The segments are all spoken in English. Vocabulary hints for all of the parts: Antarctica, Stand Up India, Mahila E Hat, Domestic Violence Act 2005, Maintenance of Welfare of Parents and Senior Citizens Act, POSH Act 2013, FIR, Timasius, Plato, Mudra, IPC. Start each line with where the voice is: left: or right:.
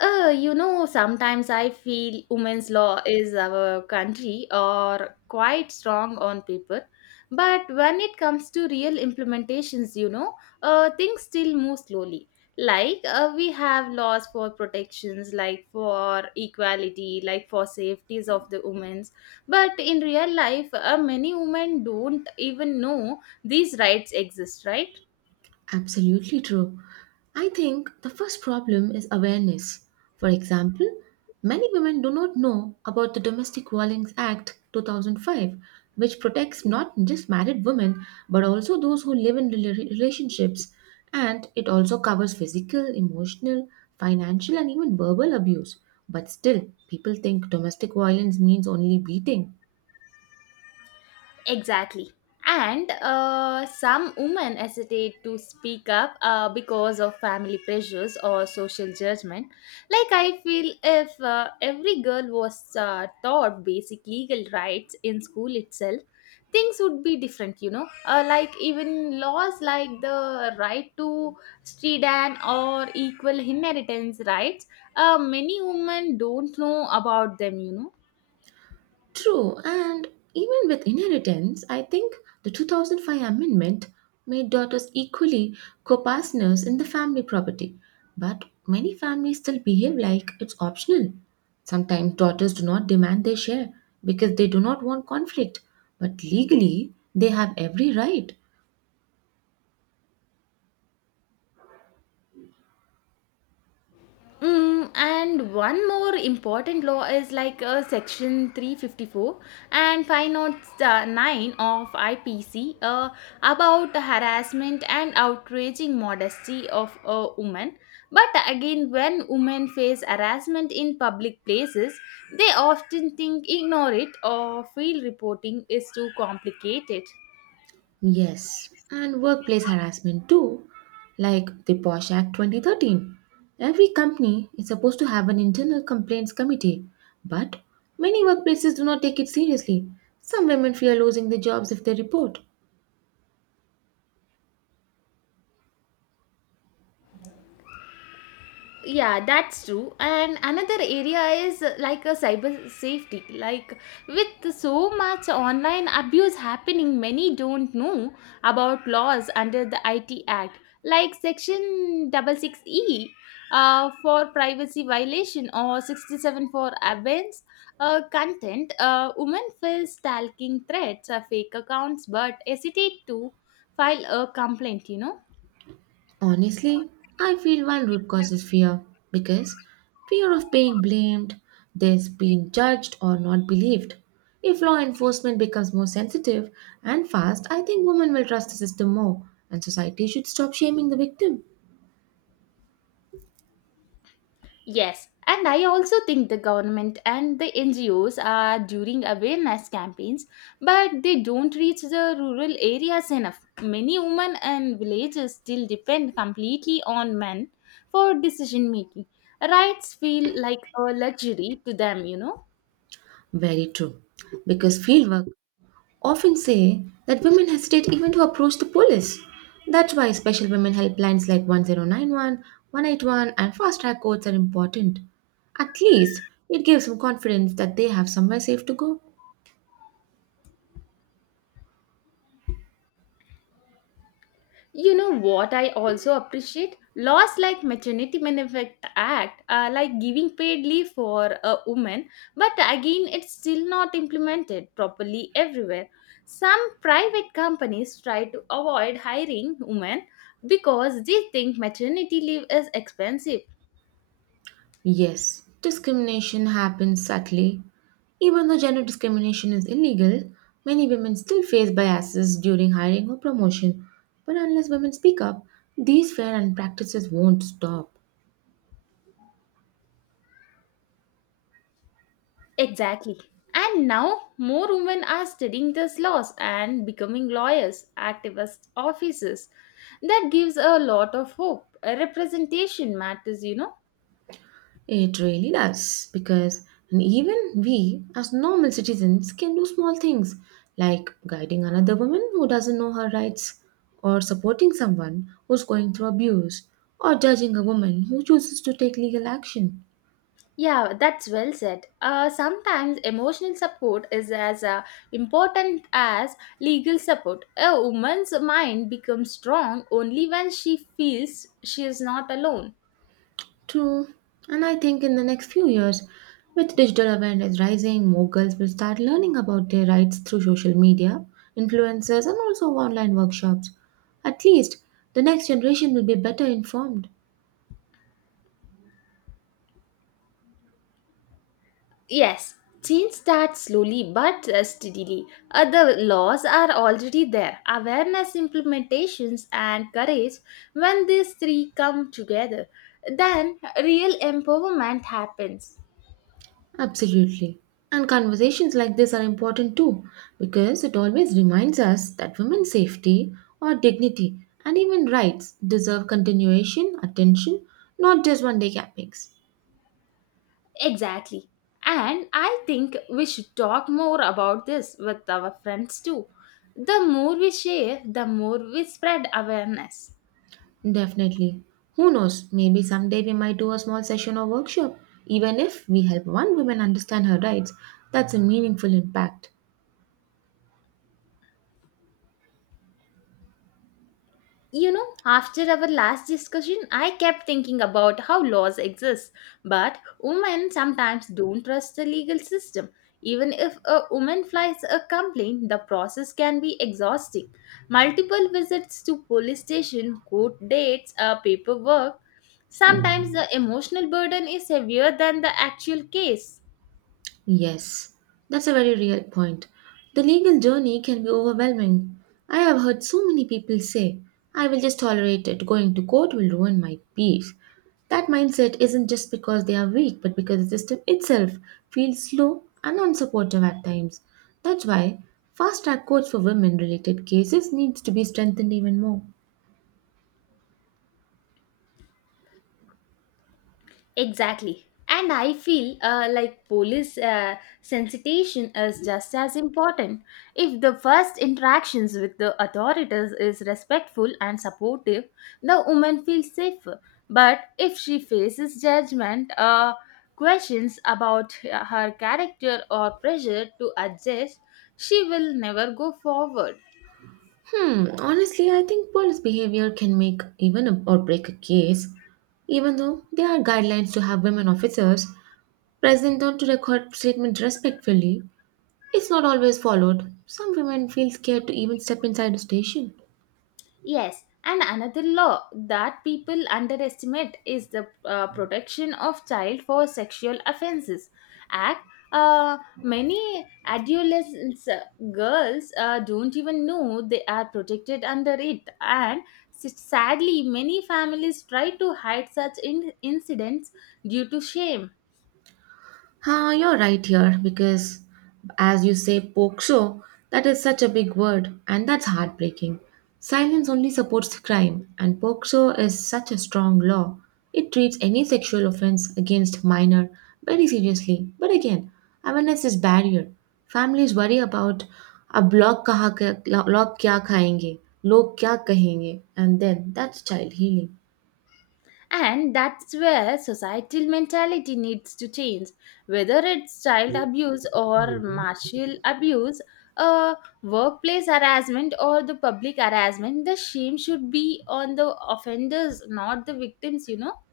left: Sometimes I feel women's law is our country or quite strong on paper. But when it comes to real implementations, things still move slowly. Like we have laws for protections, like for equality, like for safeties of the women's. But in real life, many women don't even know these rights exist, right?
right: Absolutely true. I think the first problem is awareness. For example, many women do not know about the Domestic Violence Act 2005, which protects not just married women but also those who live in relationships. And it also covers physical, emotional, financial, and even verbal abuse. But still, people think domestic violence means only beating.
left: Exactly. And some women hesitate to speak up because of family pressures or social judgment. Like, I feel if every girl was taught basic legal rights in school itself, things would be different, you know. Like, even laws like the right to stredan or equal inheritance rights, many women don't know about them, you know.
right: True, and even with inheritance, I think the 2005 amendment made daughters equally co-partners in the family property. But many families still behave like it's optional. Sometimes daughters do not demand their share because they do not want conflict, but legally they have every right.
left: Mm, and one more important law is like section 354 and five notes nine of IPC, about harassment and outraging modesty of a woman. But again, when women face harassment in public places, they often think ignore it or feel reporting is too complicated.
right: Yes, and workplace harassment too, like the Posh Act 2013. Every company is supposed to have an internal complaints committee, but many workplaces do not take it seriously. Some women fear losing their jobs if they report.
left: Yeah, that's true. And another area is like a cyber safety, like with so much online abuse happening, many don't know about laws under the it act, like section 66E, for privacy violation, or 67 for abuse content. Women face stalking threats, fake accounts, but hesitate to file a complaint, you know.
right: Honestly, I feel one root cause is fear because fear of being blamed, this being judged or not believed. If law enforcement becomes more sensitive and fast, I think women will trust the system more, and society should stop shaming the victim.
left: Yes, and I also think the government and the NGOs are during awareness campaigns, but they don't reach the rural areas enough. Many women and villages still depend completely on men for decision making. Rights feel like a luxury to them, you know.
right: Very true. Because fieldwork often say that women hesitate even to approach the police. That's why special women helplines like 1091, 181, and fast track codes are important. At least it gives them confidence that they have somewhere safe to go.
left: You know what I also appreciate? Laws like maternity benefit act are like giving paid leave for a woman, but again it's still not implemented properly everywhere. Some private companies try to avoid hiring women because they think maternity leave is expensive.
right: Yes, discrimination happens subtly. Even though gender discrimination is illegal, many women still face biases during hiring or promotion. But unless women speak up, these fair and practices won't stop.
left: Exactly. And now more women are studying these laws and becoming lawyers, activists, officers. That gives a lot of hope. Representation matters, you know.
right: It really does, because even we, as normal citizens, can do small things like guiding another woman who doesn't know her rights, or supporting someone who's going through abuse, or judging a woman who chooses to take legal action.
left: Yeah, that's well said. Sometimes emotional support is as important as legal support. A woman's mind becomes strong only when she feels she is not alone.
right: True, and I think in the next few years, with digital awareness rising, more girls will start learning about their rights through social media, influencers, and also online workshops. At least, the next generation will be better informed.
left: Yes, change starts slowly but steadily. Other laws are already there. Awareness, implementations, and courage, when these three come together, then real empowerment happens.
right: Absolutely. And conversations like this are important too, because it always reminds us that women's safety or dignity and even rights deserve continuation, attention, not just one day cappings.
left: Exactly. And I think we should talk more about this with our friends too. The more we share, the more we spread awareness.
right: Definitely. Who knows, maybe someday we might do a small session or workshop. Even if we help one woman understand her rights, that's a meaningful impact.
left: You know, after our last discussion, I kept thinking about how laws exist, but women sometimes don't trust the legal system. Even if a woman files a complaint, the process can be exhausting. Multiple visits to police station, court dates, paperwork. Sometimes the emotional burden is heavier than the actual case.
right: Yes, that's a very real point. The legal journey can be overwhelming. I have heard so many people say, I will just tolerate it, going to court will ruin my peace. That mindset isn't just because they are weak, but because the system itself feels slow and unsupportive at times. That's why fast track courts for women related cases needs to be strengthened even more.
left: Exactly. And I feel like police sensitization is just as important. If the first interactions with the authorities is respectful and supportive, the woman feels safer. But if she faces judgment, questions about her character or pressure to adjust, she will never go forward.
right: Hmm, honestly, I think police behavior can make or break a case. Even though there are guidelines to have women officers, present them to record treatment respectfully. It's not always followed. Some women feel scared to even step inside a station.
left: Yes, and another law that people underestimate is the protection of child for sexual offenses act. Many adolescents girls don't even know they are protected under it, and sadly, many families try to hide such incidents due to shame.
right: Ah, you're right here because, as you say, poke show, that is such a big word and that's heartbreaking. Silence only supports crime, and poke show is such a strong law. It treats any sexual offense against minor very seriously. But again, awareness is barrier. Families worry about ab log log kya khayenge, log kya kahenge, and then that's child healing.
left: And that's where societal mentality needs to change. Whether it's child abuse or martial abuse, uh, workplace harassment or the public harassment, the shame should be on the offenders, not the victims, you know.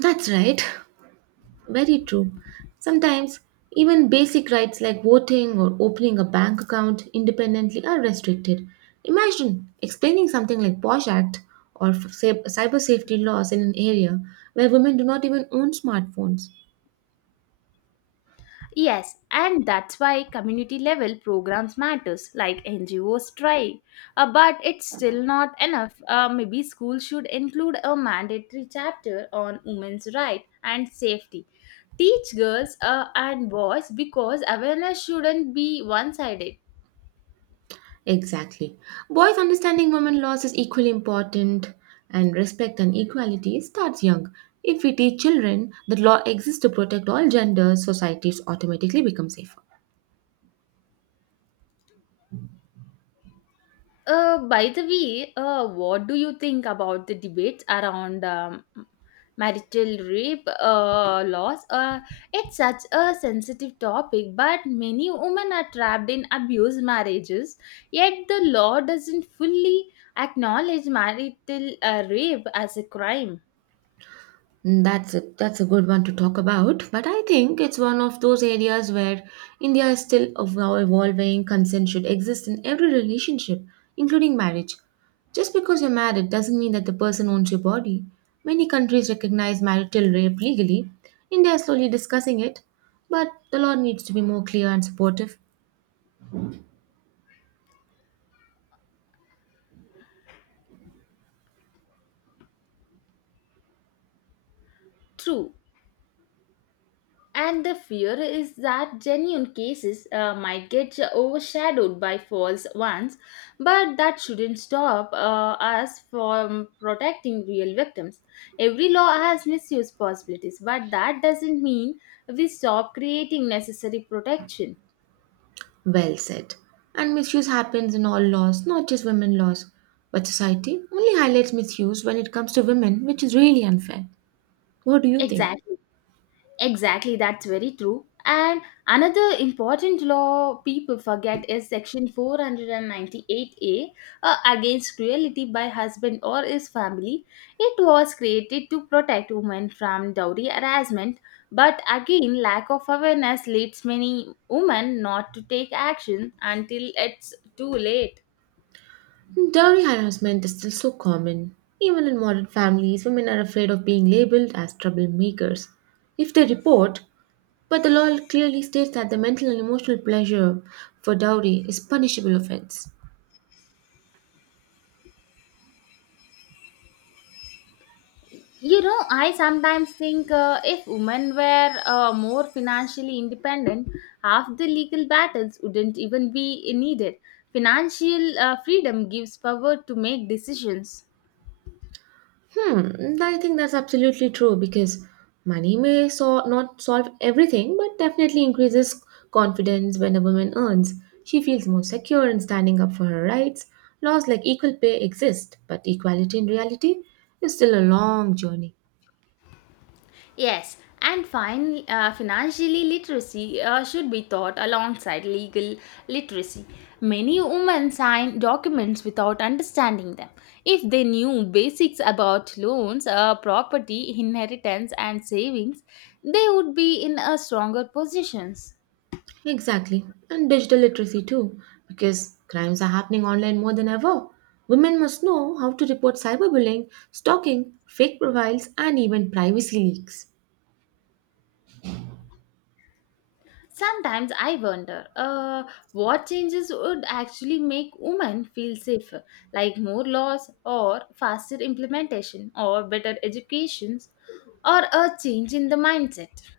right: That's right. Very true. Sometimes, even basic rights like voting or opening a bank account independently are restricted. Imagine explaining something like POSH Act or cyber safety laws in an area where women do not even own smartphones.
left: Yes, and that's why community level programs matters like NGOs try. But it's still not enough. Maybe school should include a mandatory chapter on women's rights and safety. Teach girls and boys, because awareness shouldn't be one-sided.
right: Exactly. Boys understanding women laws is equally important, and respect and equality starts young. If we teach children that law exists to protect all genders, societies automatically become safer.
left: By the way, what do you think about the debates around marital rape laws? It's such a sensitive topic, but many women are trapped in abused marriages, yet the law doesn't fully acknowledge marital rape as a crime.
right: Mm, that's a good one to talk about, but I think it's one of those areas where India is still evolving. Consent should exist in every relationship, including marriage. Just because you're married doesn't mean that the person owns your body. Many countries recognize marital rape legally. India is slowly discussing it, but the law needs to be more clear and supportive.
left: True. And the fear is that genuine cases might get overshadowed by false ones, but that shouldn't stop us from protecting real victims. Every law has misuse possibilities, but that doesn't mean we stop creating necessary protection.
right: Well said. And misuse happens in all laws, not just women laws. But society only highlights misuse when it comes to women, which is really unfair. What do you think?
left: Exactly. Exactly, that's very true. And another important law people forget is Section 498A, against cruelty by husband or his family. It was created to protect women from dowry harassment, but again, lack of awareness leads many women not to take action until it's too late.
right: Dowry harassment is still so common. Even in modern families, women are afraid of being labeled as troublemakers if they report, but the law clearly states that the mental and emotional pleasure for dowry is punishable offense.
left: You know, I sometimes think if women were more financially independent, half the legal battles wouldn't even be needed. Financial freedom gives power to make decisions.
right: Hmm, I think that's absolutely true because money may so not solve everything, but definitely increases confidence when a woman earns. She feels more secure in standing up for her rights. Laws like equal pay exist, but equality in reality is still a long journey.
left: Yes, and financially literacy should be taught alongside legal literacy. Many women sign documents without understanding them. If they knew basics about loans, property, inheritance, and savings, they would be in a stronger positions.
right: Exactly, and digital literacy too, because crimes are happening online more than ever. Women must know how to report cyberbullying, stalking, fake profiles, and even privacy leaks.
left: Sometimes I wonder what changes would actually make women feel safer, like more laws or faster implementation or better educations or a change in the mindset.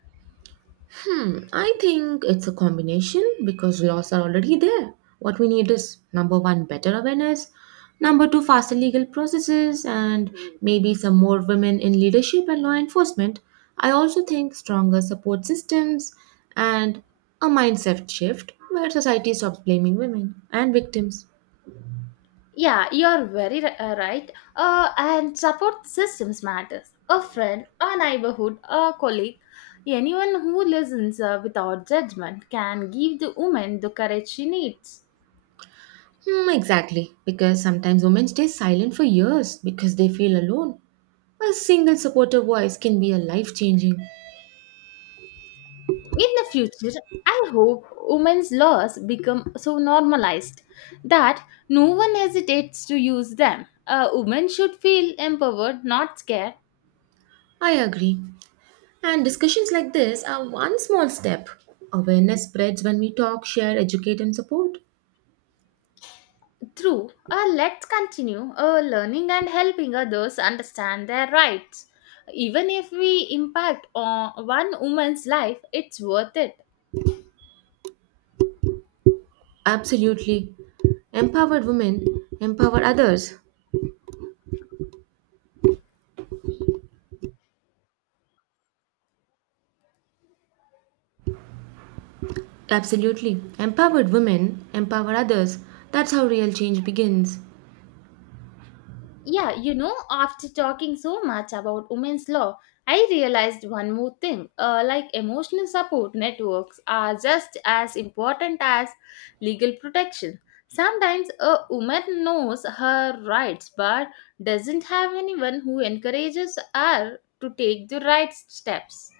right: Hmm, I think it's a combination because laws are already there. What we need is number one, better awareness, number two, faster legal processes, and maybe some more women in leadership and law enforcement. I also think stronger support systems and a mindset shift where society stops blaming women and victims.
left: Yeah, you're very right. And support systems matters. A friend, a neighborhood, a colleague, anyone who listens without judgment can give the woman the courage she needs.
right: Hmm, exactly, because sometimes women stay silent for years because they feel alone. A single supportive voice can be a life changing.
left: In the future, I hope women's laws become so normalized that no one hesitates to use them. A woman should feel empowered, not scared.
right: I agree. And discussions like this are one small step. Awareness spreads when we talk, share, educate, and support.
left: Through, let's continue learning and helping others understand their rights. Even if we impact on one woman's life, it's worth it.
right: Absolutely. Empowered women empower others. Absolutely. Empowered women empower others. That's how real change begins.
left: Yeah, you know, after talking so much about women's law, I realized one more thing. Like emotional support networks are just as important as legal protection. Sometimes a woman knows her rights but doesn't have anyone who encourages her to take the right steps.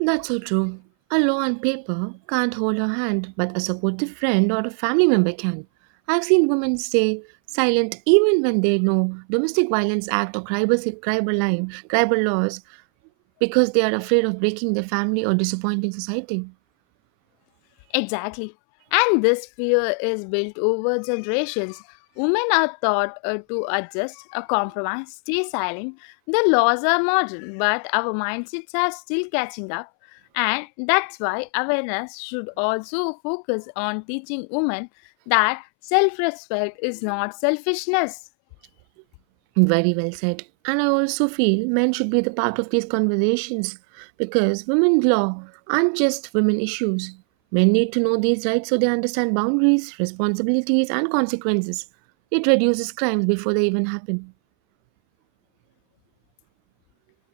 right: That's so true. A law on paper can't hold her hand, but a supportive friend or a family member can. I've seen women stay silent even when they know domestic violence act or cyber crime, cyber laws, because they are afraid of breaking their family or disappointing society.
left: Exactly. And this fear is built over generations. Women are taught to adjust, compromise, stay silent. The laws are modern, but our mindsets are still catching up. And that's why awareness should also focus on teaching women that self respect is not selfishness.
right: Very well said. And I also feel men should be the part of these conversations because women's law aren't just women issues. Men need to know these rights so they understand boundaries, responsibilities, and consequences. It reduces crimes before they even happen.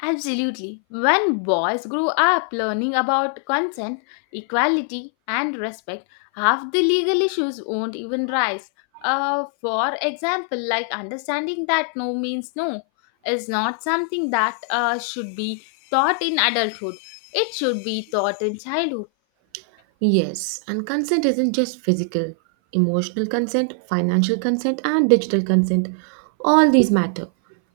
left: Absolutely. When boys grow up learning about consent, equality, and respect, half the legal issues won't even rise. For example, like understanding that no means no is not something that should be taught in adulthood, it should be taught in childhood.
right: Yes, and consent isn't just physical. Emotional consent, financial consent, and digital consent, all these matter.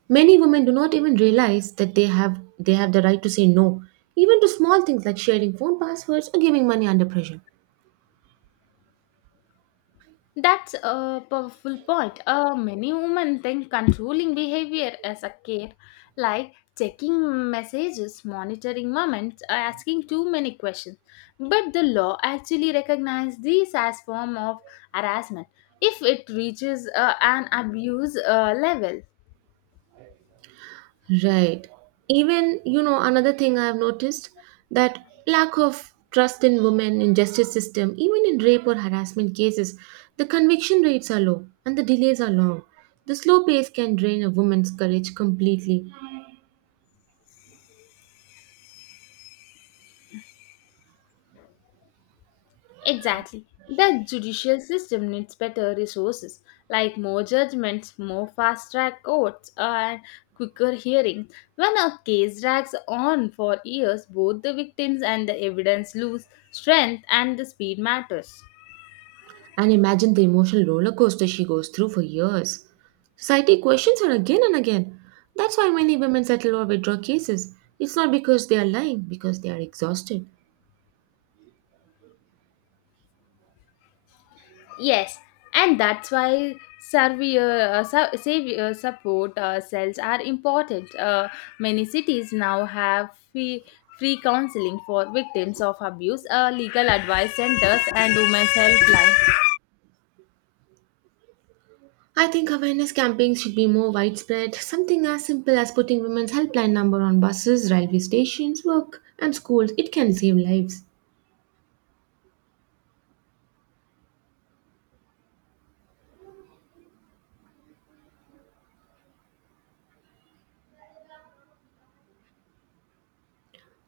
right: Many women do not even realize that they have the right to say no, even to small things like sharing phone passwords or giving money under pressure.
left: That's a powerful point. Many women think controlling behavior as a care, like checking messages, monitoring moments, or asking too many questions. But the law actually recognizes these as form of harassment if it reaches an abuse level.
right: Right. Even, you know, another thing I've noticed that lack of trust in women in justice system, even in rape or harassment cases, the conviction rates are low and the delays are long. The slow pace can drain a woman's courage completely.
left: Exactly. The judicial system needs better resources like more judgments, more fast track courts, and quicker hearings. When a case drags on for years, both the victims and the evidence lose strength and the speed matters.
right: And imagine the emotional roller coaster she goes through for years. Society questions her again and again. That's why many women settle or withdraw cases. It's not because they are lying, because they are exhausted.
left: Yes, and that's why savior support cells are important. Many cities now have free counseling for victims of abuse, legal advice centers, and women's helpline.
right: I think awareness campaigns should be more widespread. Something as simple as putting women's helpline number on buses, railway stations, work, and schools, it can save lives.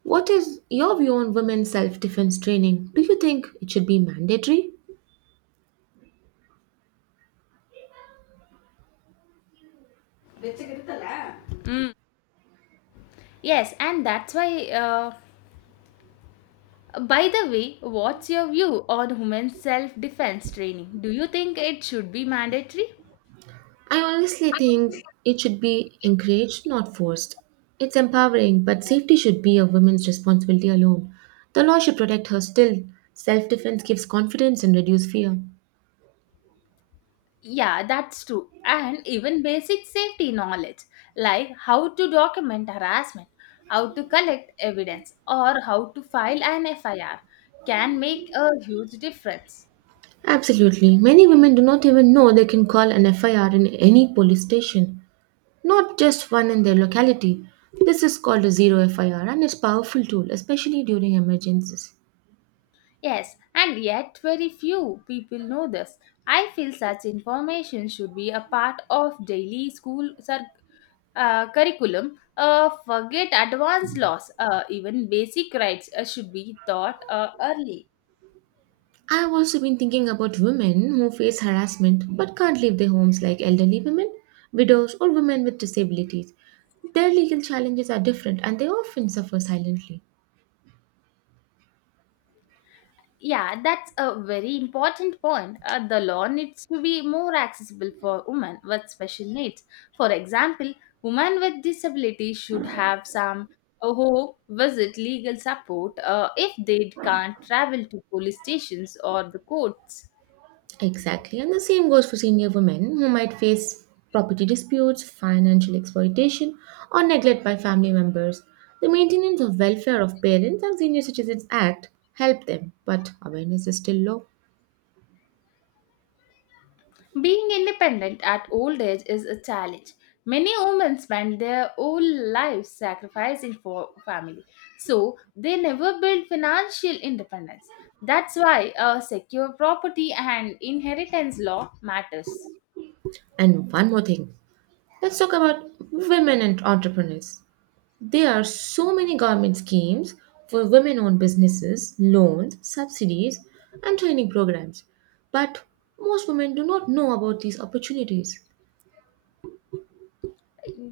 right: What is your view on women's self defense training? Do you think it should be mandatory?
left: Mm. Yes, and that's why. By the way, what's your view on women's self defense training? Do you think it should be mandatory?
right: I honestly think it should be encouraged, not forced. It's empowering, but safety should be a woman's responsibility alone. The law should protect her still. Self defense gives confidence and reduce fear.
left: Yeah, that's true. And even basic safety knowledge, like how to document harassment, how to collect evidence, or how to file an FIR, can make a huge difference.
right: Absolutely. Many women do not even know they can call an FIR in any police station, not just one in their locality. This is called a zero FIR and it's a powerful tool, especially during emergencies.
left: Yes, and yet very few people know this. I feel such information should be a part of daily school curriculum. Forget advanced laws, even basic rights should be taught early.
right: I've also been thinking about women who face harassment but can't leave their homes, like elderly women, widows, or women with disabilities. Their legal challenges are different and they often suffer silently.
left: Yeah, that's a very important point. The law needs to be more accessible for women with special needs. For example, women with disabilities should have some who visit legal support if they can't travel to police stations or the courts.
right: Exactly. And the same goes for senior women who might face property disputes, financial exploitation, or neglect by family members. The Maintenance of Welfare of Parents and Senior Citizens Act help them, but awareness is still low.
left: Being independent at old age is a challenge. Many women spend their whole lives sacrificing for family, so they never build financial independence. That's why a secure property and inheritance law matters.
right: And one more thing, let's talk about women and entrepreneurs. There are so many government schemes for women-owned businesses, loans, subsidies, and training programs, but most women do not know about these opportunities.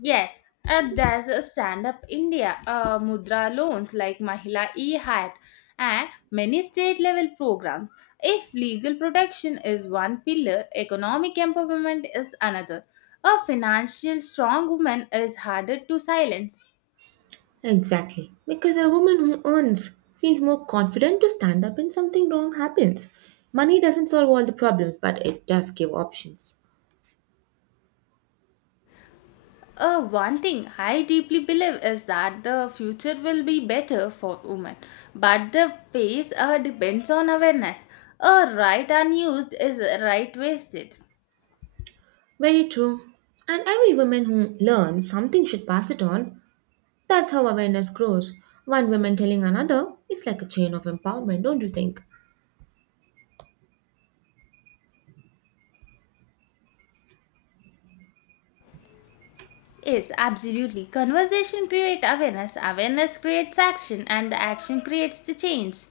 left: Yes, there's a Stand Up India, Mudra loans like Mahila E Hat, and many state level programs. If legal protection is one pillar, economic empowerment is another. A financial strong woman is harder to silence.
right: Exactly. Because a woman who earns feels more confident to stand up when something wrong happens. Money doesn't solve all the problems, but it does give options.
left: One thing I deeply believe is that the future will be better for women, but the pace depends on awareness. A right unused is a right wasted.
right: Very true. And every woman who learns something should pass it on. That's how awareness grows. One woman telling another, it's like a chain of empowerment, don't you think?
left: Yes, absolutely. Conversation creates awareness, awareness creates action, and the action creates the change.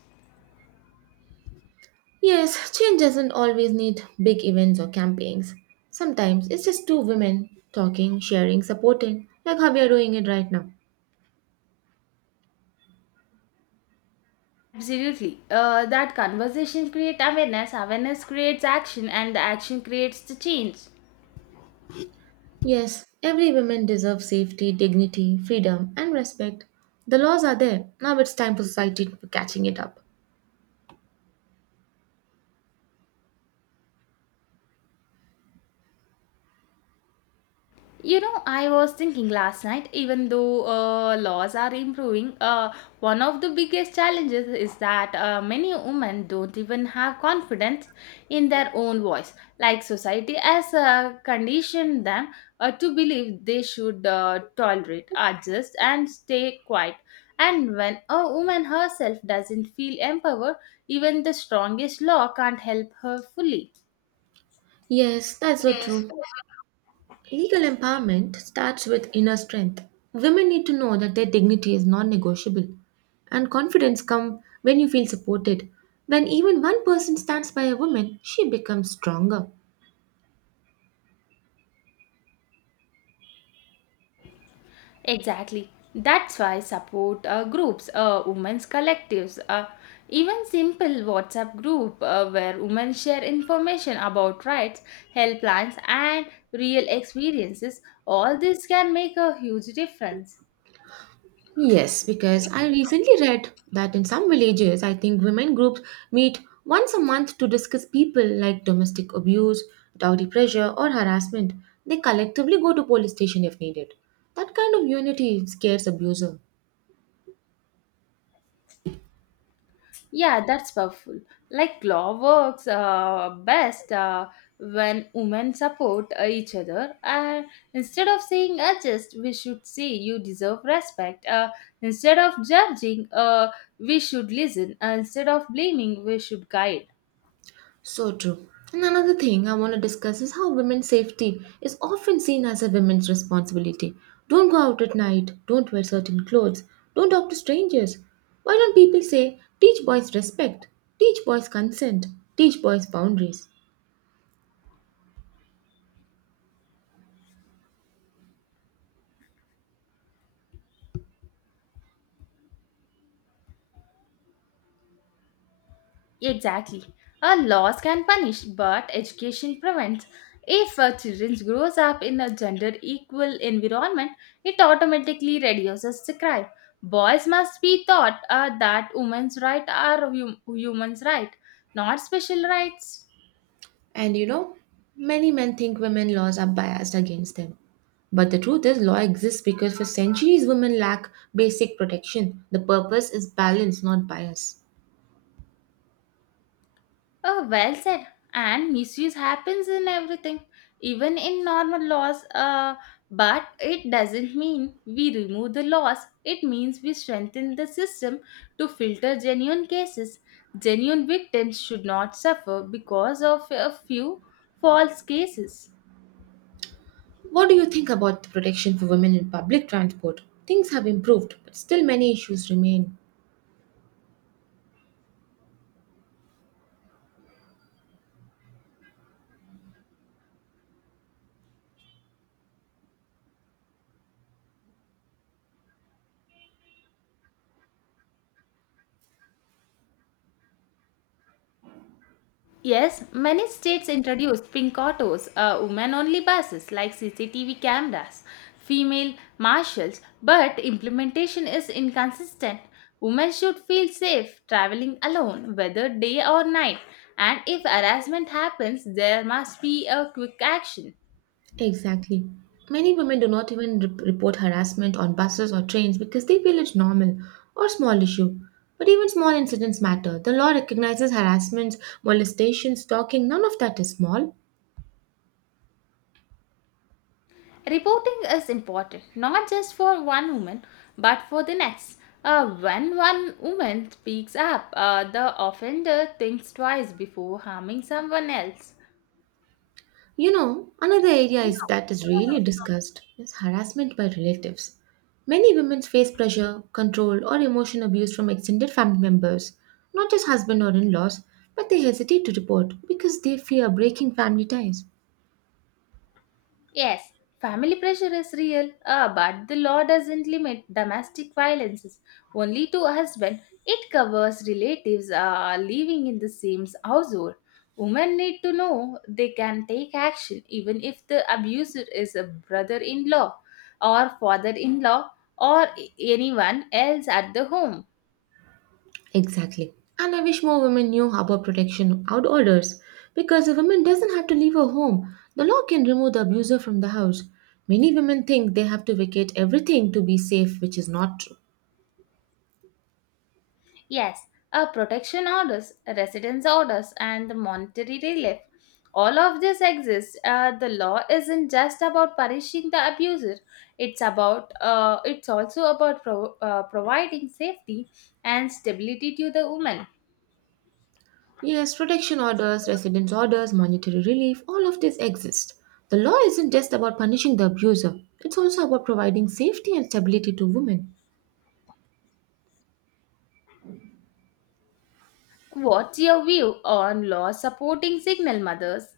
right: Yes, change doesn't always need big events or campaigns. Sometimes it's just two women talking, sharing, supporting, like how we are doing it right now.
left: Absolutely. That conversation creates awareness, awareness creates action, and the action creates the change.
right: Yes, every woman deserves safety, dignity, freedom, and respect. The laws are there. Now it's time for society to be catching it up.
left: You know, I was thinking last night, even though laws are improving, one of the biggest challenges is that many women don't even have confidence in their own voice. Like society has conditioned them to believe they should tolerate, adjust, and stay quiet. And when a woman herself doesn't feel empowered, even the strongest law can't help her fully.
right: Yes, that's so true. Legal empowerment starts with inner strength. Women need to know that their dignity is non negotiable. And confidence comes when you feel supported. When even one person stands by a woman, she becomes stronger.
left: Exactly. That's why support groups, women's collectives, even simple WhatsApp group where women share information about rights, health plans, and real experiences. All this can make a huge difference.
right: Yes, because I recently read that in some villages, I think women groups meet once a month to discuss people like domestic abuse, dowry pressure, or harassment. They collectively go to police station if needed. That kind of unity scares abuser.
left: Yeah, that's powerful. Like law works best when women support each other. And instead of saying adjust, we should say you deserve respect. Instead of judging, we should listen. Instead of blaming, we should guide.
right: So true. And another thing I want to discuss is how women's safety is often seen as a women's responsibility. Don't go out at night, don't wear certain clothes, don't talk to strangers. Why don't people say, teach boys respect, teach boys consent, teach boys boundaries?
left: Exactly. A laws can punish, but education prevents. If a children grows up in a gender equal environment, it automatically reduces the crime. Boys must be taught that women's rights are human's right, not special rights.
right: And you know, many men think women laws are biased against them. But the truth is, law exists because for centuries women lack basic protection. The purpose is balance, not bias.
left: Oh, well said. And misuse happens in everything, even in normal laws. But it doesn't mean we remove the laws. It means we strengthen the system to filter genuine cases. Genuine victims should not suffer because of a few false cases.
right: What do you think about the protection for women in public transport? Things have improved, but still many issues remain.
left: Yes, many states introduced pink autos, women only buses like CCTV cameras, female marshals, but implementation is inconsistent. Women should feel safe traveling alone, whether day or night, and if harassment happens, there must be a quick action.
right: Exactly. Many women do not even report harassment on buses or trains because they feel it's normal or small issue. But even small incidents matter. The law recognizes harassments, molestations, stalking, none of that is small.
left: Reporting is important not just for one woman but for the next. When one woman speaks up, the offender thinks twice before harming someone else.
right: You know, another area is that is really discussed is harassment by relatives. Many women face pressure, control, or emotional abuse from extended family members, not just husband or in-laws, but they hesitate to report because they fear breaking family ties.
left: Yes, family pressure is real. Ah, but the law doesn't limit domestic violence only to husband. It covers relatives living in the same household. Women need to know they can take action even if the abuser is a brother in law or father in law or anyone else at the home.
right: Exactly. And I wish more women knew about protection out orders because a woman doesn't have to leave her home. The law can remove the abuser from the house. Many women think they have to vacate everything to be safe, which is not true.
left: Yes, a protection orders, residence orders, and the monetary relief. All of this exists. The law isn't just about punishing the abuser. It's also about providing safety and stability to the woman.
right: Yes, protection orders, residence orders, monetary relief, all of this exist. The law isn't just about punishing the abuser, it's also about providing safety and stability to women.
left: What's your view on law supporting single mothers?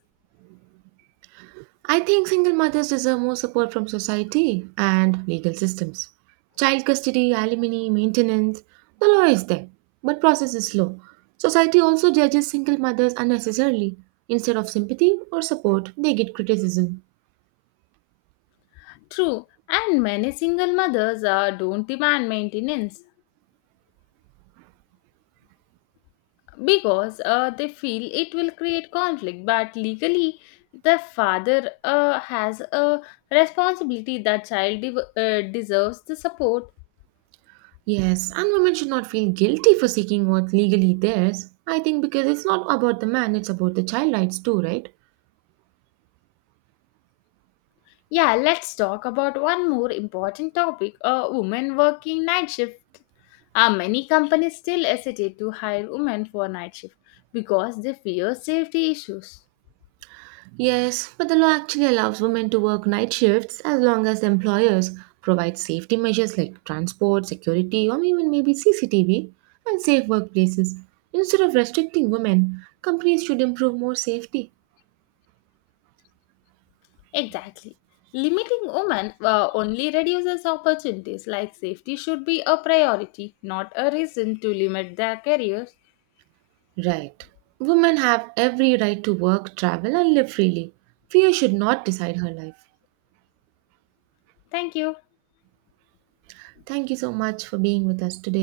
right: I think single mothers deserve more support from society and legal systems. Child custody, alimony, maintenance, the law is there, but process is slow. Society also judges single mothers unnecessarily. Instead of sympathy or support, they get criticism.
left: True, and many single mothers don't demand maintenance, because they feel it will create conflict, but legally the father has a responsibility that child deserves the support.
right: Yes, and women should not feel guilty for seeking what legally theirs. I think because it's not about the man, it's about the child rights too, right?
left: Yeah, let's talk about one more important topic. Women working night shift, many companies still hesitate to hire women for night shift because they fear safety issues.
right: Yes, but the law actually allows women to work night shifts as long as the employers provide safety measures like transport, security, or even maybe CCTV and safe workplaces. Instead of restricting women, companies should improve more safety.
left: Exactly. Limiting women only reduces opportunities, like safety should be a priority, not a reason to limit their careers.
right: Right. Women have every right to work, travel, and live freely. Fear should not decide her life.
left: Thank you.
right: Thank you so much for being with us today.